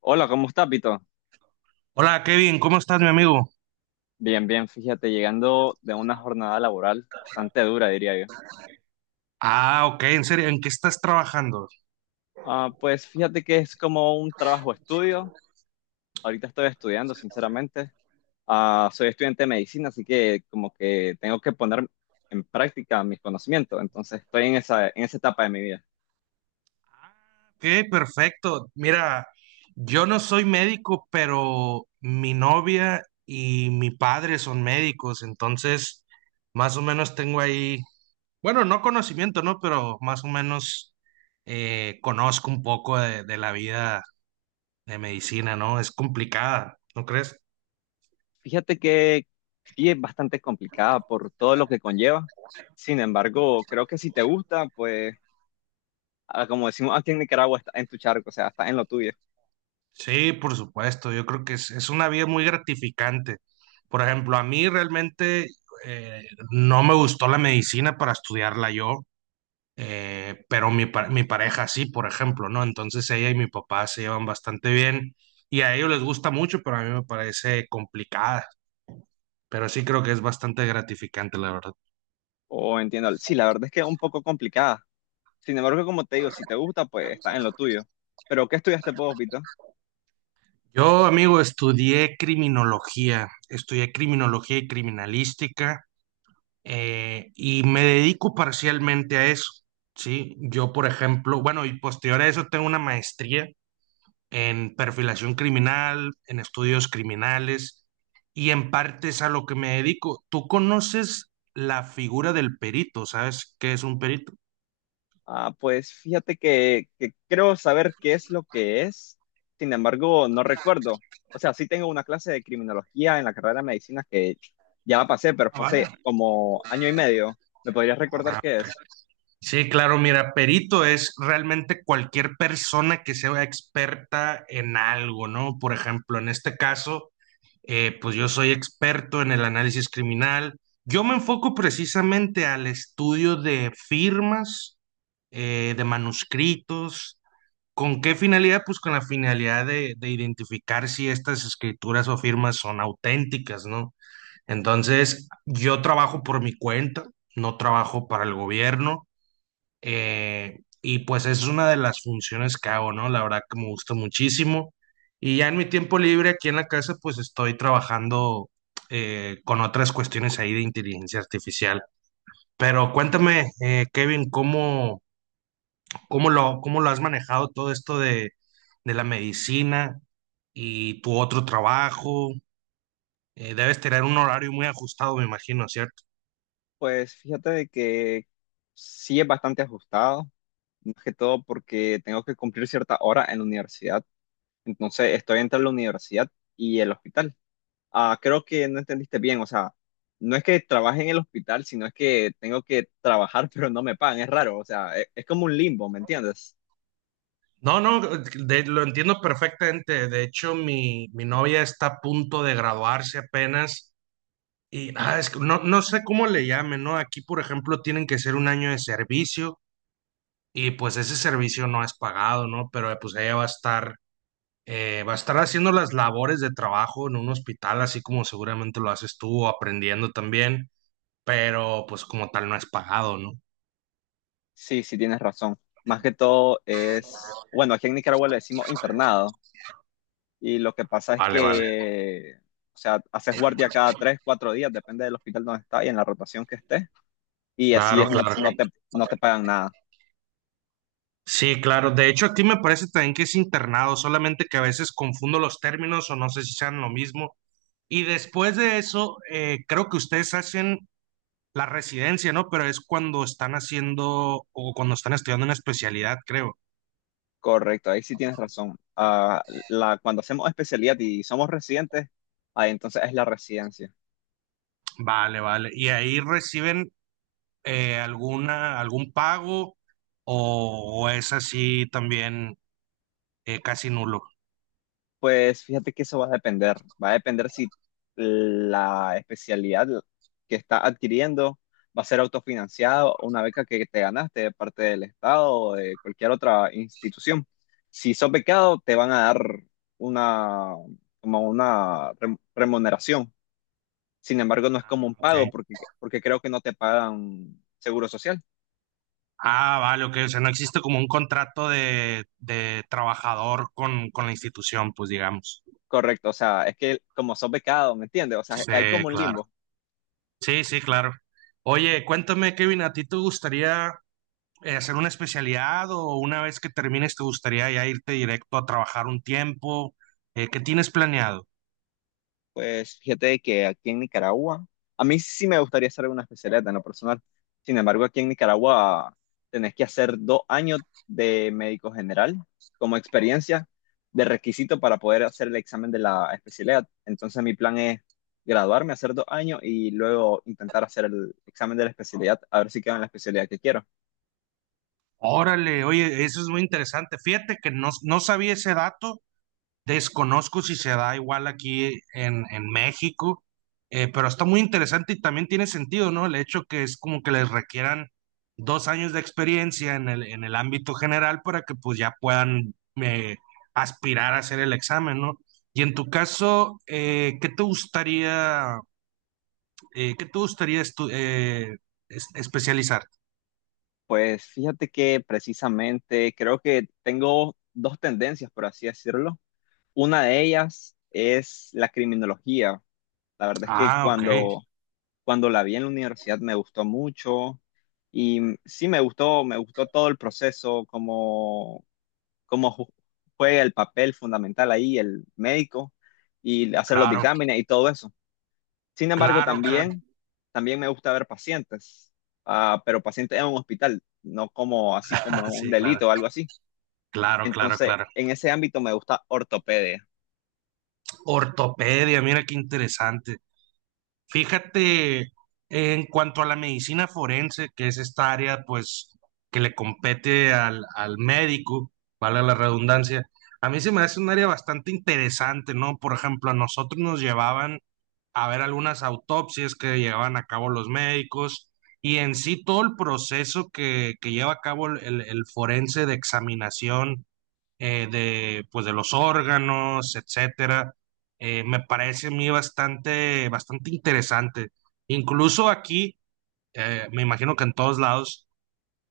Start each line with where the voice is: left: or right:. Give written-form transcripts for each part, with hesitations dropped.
left: Hola, ¿cómo estás, Pito?
right: Hola Kevin, ¿cómo estás, mi amigo?
left: Bien, bien, fíjate, llegando de una jornada laboral bastante dura, diría yo.
right: Ah, ok, en serio, ¿en qué estás trabajando?
left: Ah, pues fíjate que es como un trabajo-estudio. Ahorita estoy estudiando, sinceramente. Ah, soy estudiante de medicina, así que como que tengo que poner en práctica mis conocimientos. Entonces estoy en esa etapa de mi vida.
right: Ok, perfecto. Mira, yo no soy médico, pero mi novia y mi padre son médicos, entonces más o menos tengo ahí, bueno, no conocimiento, ¿no? Pero más o menos conozco un poco de la vida de medicina, ¿no? Es complicada, ¿no crees?
left: Fíjate que sí es bastante complicada por todo lo que conlleva. Sin embargo, creo que si te gusta, pues como decimos aquí en Nicaragua, está en tu charco, o sea, está en lo tuyo.
right: Sí, por supuesto, yo creo que es una vida muy gratificante. Por ejemplo, a mí realmente eh, no me gustó la medicina para estudiarla yo, pero mi pareja sí, por ejemplo, ¿no? Entonces ella y mi papá se llevan bastante bien y a ellos les gusta mucho, pero a mí me parece complicada, pero sí creo que es bastante gratificante, la verdad.
left: O entiendo, sí, la verdad es que es un poco complicada. Sin embargo, como te digo, si te gusta, pues está en lo tuyo. Pero, ¿qué estudiaste vos, Vito?
right: Yo, amigo, estudié criminología y criminalística. Y me dedico parcialmente a eso, ¿sí? Yo, por ejemplo, bueno, y posterior a eso tengo una maestría en perfilación criminal, en estudios criminales, y en parte es a lo que me dedico. ¿Tú conoces la figura del perito? ¿Sabes qué es un perito?
left: Ah, pues fíjate que creo saber qué es lo que es. Sin embargo, no recuerdo. O sea, sí tengo una clase de criminología en la carrera de medicina que ya la pasé, pero
right: Ah,
left: fue hace
right: vale.
left: como año y medio. ¿Me podrías recordar qué es?
right: Sí, claro, mira, perito es realmente cualquier persona que sea experta en algo, ¿no? Por ejemplo, en este caso pues yo soy experto en el análisis criminal. Yo me enfoco precisamente al estudio de firmas, de manuscritos. ¿Con qué finalidad? Pues con la finalidad de identificar si estas escrituras o firmas son auténticas, ¿no? Entonces, yo trabajo por mi cuenta, no trabajo para el gobierno. Y pues es una de las funciones que hago, ¿no? La verdad que me gusta muchísimo. Y ya en mi tiempo libre aquí en la casa, pues estoy trabajando con otras cuestiones ahí de inteligencia artificial. Pero cuéntame, Kevin, ¿cómo lo has manejado todo esto de la medicina y tu otro trabajo? Debes tener un horario muy ajustado, me imagino, ¿cierto?
left: Pues fíjate de que sí es bastante ajustado, más que todo porque tengo que cumplir cierta hora en la universidad. Entonces estoy entre la universidad y el hospital. Ah, creo que no entendiste bien, o sea, no es que trabaje en el hospital, sino es que tengo que trabajar, pero no me pagan, es raro, o sea, es, como un limbo, ¿me entiendes?
right: No, no, de- lo entiendo perfectamente. De hecho, mi novia está a punto de graduarse apenas y ah, es que no, no sé cómo le llamen, ¿no? Aquí, por ejemplo, tienen que ser un año de servicio y pues ese servicio no es pagado, ¿no? Pero pues ella va a estar, va a estar haciendo las labores de trabajo en un hospital, así como seguramente lo haces tú, o aprendiendo también, pero pues como tal no es pagado, ¿no?
left: Sí, sí, tienes razón. Más que todo es, bueno, aquí en Nicaragua le decimos internado, y lo que pasa es
right: Vale, vale.
left: que, o sea, haces guardia cada tres, cuatro días, depende del hospital donde estás y en la rotación que estés, y así
right: Claro,
left: es, no,
right: claro.
left: no te pagan nada.
right: Sí, claro. De hecho, aquí me parece también que es internado, solamente que a veces confundo los términos o no sé si sean lo mismo. Y después de eso, creo que ustedes hacen la residencia, ¿no? Pero es cuando están haciendo o cuando están estudiando una especialidad, creo.
left: Correcto, ahí sí tienes razón. Ah, cuando hacemos especialidad y somos residentes, ahí entonces es la residencia.
right: Vale, vale. ¿Y ahí reciben algún pago o es así también casi nulo?
left: Pues fíjate que eso va a depender. Va a depender si la especialidad que está adquiriendo va a ser autofinanciado, una beca que te ganaste de parte del Estado o de cualquier otra institución. Si sos becado, te van a dar una, como una remuneración. Sin embargo, no es
right: Ah,
left: como un pago
right: ok.
left: porque creo que no te pagan seguro social.
right: Ah, vale, ok. O sea, no existe como un contrato de trabajador con la institución, pues digamos.
left: Correcto, o sea, es que como sos becado, ¿me entiendes? O sea, hay
right: Sí,
left: como un
right: claro.
left: limbo.
right: Sí, sí, claro. Oye, cuéntame, Kevin, ¿a ti te gustaría hacer una especialidad o una vez que termines te gustaría ya irte directo a trabajar un tiempo? ¿Qué tienes planeado?
left: Pues fíjate que aquí en Nicaragua, a mí sí me gustaría hacer una especialidad en lo personal. Sin embargo, aquí en Nicaragua tenés que hacer 2 años de médico general como experiencia de requisito para poder hacer el examen de la especialidad. Entonces mi plan es graduarme, hacer 2 años y luego intentar hacer el examen de la especialidad, a ver si quedo en la especialidad que quiero.
right: Órale, oye, eso es muy interesante. Fíjate que no, no sabía ese dato. Desconozco si se da igual aquí en México, pero está muy interesante y también tiene sentido, ¿no? El hecho que es como que les requieran 2 años de experiencia en el ámbito general para que pues ya puedan eh, aspirar a hacer el examen, ¿no? Y en tu caso, ¿qué te gustaría, eh, qué te gustaría estu- eh, especializar?
left: Pues fíjate que precisamente creo que tengo dos tendencias, por así decirlo. Una de ellas es la criminología. La verdad es que
right: Ah, ok,
left: cuando la vi en la universidad me gustó mucho y sí me gustó todo el proceso, cómo juega el papel fundamental ahí el médico y hacer los
right: claro,
left: dictámenes y todo eso. Sin embargo,
right: claro, claro,
left: también me gusta ver pacientes, ah, pero pacientes en un hospital, no como así como un
right: sí, claro,
left: delito o algo así.
right: claro, claro,
left: Entonces,
right: claro.
left: en ese ámbito me gusta ortopedia.
right: Ortopedia, mira qué interesante. Fíjate, en cuanto a la medicina forense, que es esta área, pues, que le compete al médico, vale la redundancia, a mí se me hace un área bastante interesante, ¿no? Por ejemplo, a nosotros nos llevaban a ver algunas autopsias que llevaban a cabo los médicos y en sí todo el proceso que lleva a cabo el forense de examinación pues, de los órganos, etcétera. Me parece a mí bastante, bastante interesante. Incluso aquí, me imagino que en todos lados,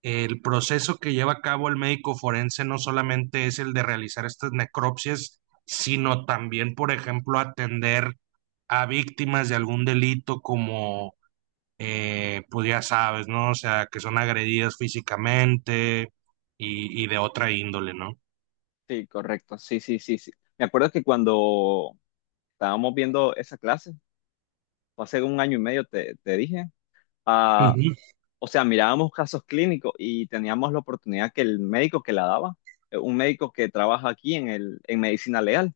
right: el proceso que lleva a cabo el médico forense no solamente es el de realizar estas necropsias, sino también, por ejemplo, atender a víctimas de algún delito como, pues ya sabes, ¿no? O sea, que son agredidas físicamente y de otra índole, ¿no?
left: Sí, correcto. Sí, sí, sí, sí. Me acuerdo que cuando estábamos viendo esa clase, o hace un año y medio te dije, ah,
right: Ujú.
left: o sea, mirábamos casos clínicos y teníamos la oportunidad que el médico que la daba, un médico que trabaja aquí en el, en medicina legal.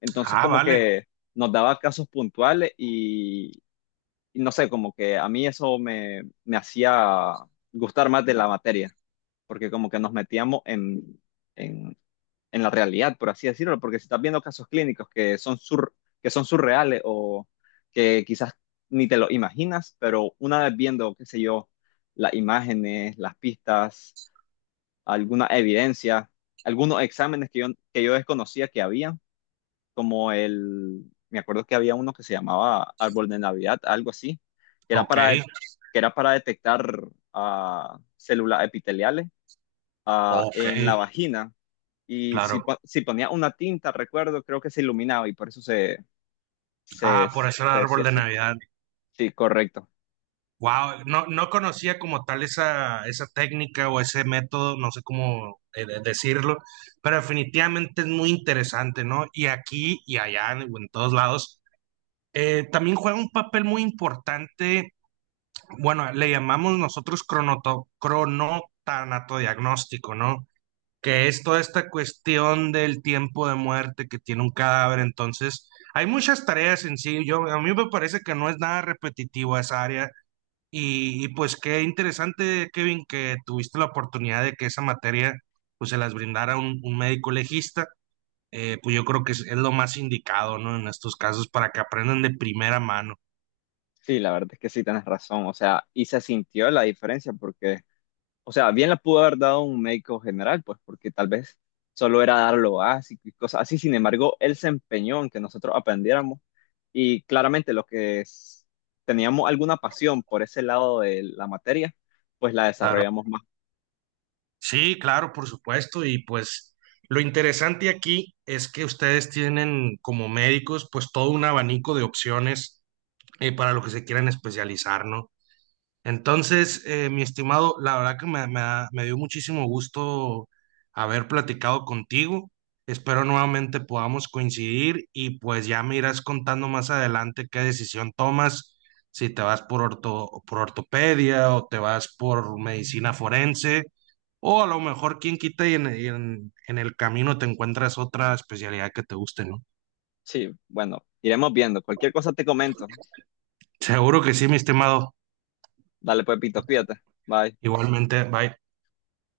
left: Entonces,
right: Ah,
left: como
right: vale.
left: que nos daba casos puntuales y no sé, como que a mí eso me hacía gustar más de la materia, porque como que nos metíamos en, en la realidad, por así decirlo, porque si estás viendo casos clínicos que que son surreales o que quizás ni te lo imaginas, pero una vez viendo, qué sé yo, las imágenes, las pistas, alguna evidencia, algunos exámenes que yo desconocía que había como el, me acuerdo que había uno que se llamaba Árbol de Navidad, algo así,
right: Ok,
left: que era para detectar células epiteliales
right: ok,
left: en la vagina. Y si,
right: claro.
left: si ponía una tinta, recuerdo, creo que se iluminaba y por eso se, se,
right: Ah, por
left: se
right: eso el árbol
left: decía
right: de
left: así.
right: Navidad.
left: Sí, correcto.
right: Wow, no, no conocía como tal esa, esa técnica o ese método, no sé cómo decirlo, pero definitivamente es muy interesante, ¿no? Y aquí y allá, en todos lados, también juega un papel muy importante, bueno, le llamamos nosotros cronoto, cronotanatodiagnóstico, ¿no? Que es toda esta cuestión del tiempo de muerte que tiene un cadáver. Entonces, hay muchas tareas en sí. Yo, a mí me parece que no es nada repetitivo esa área. Y pues qué interesante, Kevin, que tuviste la oportunidad de que esa materia pues se las brindara un médico legista. Pues yo creo que es lo más indicado, ¿no? En estos casos para que aprendan de primera mano.
left: Sí, la verdad es que sí, tienes razón. O sea, y se sintió la diferencia porque o sea, bien la pudo haber dado un médico general, pues porque tal vez solo era dar lo básico y cosas así. Sin embargo, él se empeñó en que nosotros aprendiéramos y claramente lo que teníamos alguna pasión por ese lado de la materia, pues la
right: Claro.
left: desarrollamos más.
right: Sí, claro, por supuesto. Y pues lo interesante aquí es que ustedes tienen como médicos pues todo un abanico de opciones para lo que se quieran especializar, ¿no? Entonces, mi estimado, la verdad que me dio muchísimo gusto haber platicado contigo. Espero nuevamente podamos coincidir y pues ya me irás contando más adelante qué decisión tomas, si te vas por orto, por ortopedia o te vas por medicina forense o a lo mejor quién quita y en el camino te encuentras otra especialidad que te guste, ¿no?
left: Sí, bueno, iremos viendo. Cualquier cosa te comento.
right: Seguro que sí, mi estimado.
left: Dale pues, Pito, cuídate. Bye.
right: Igualmente, bye.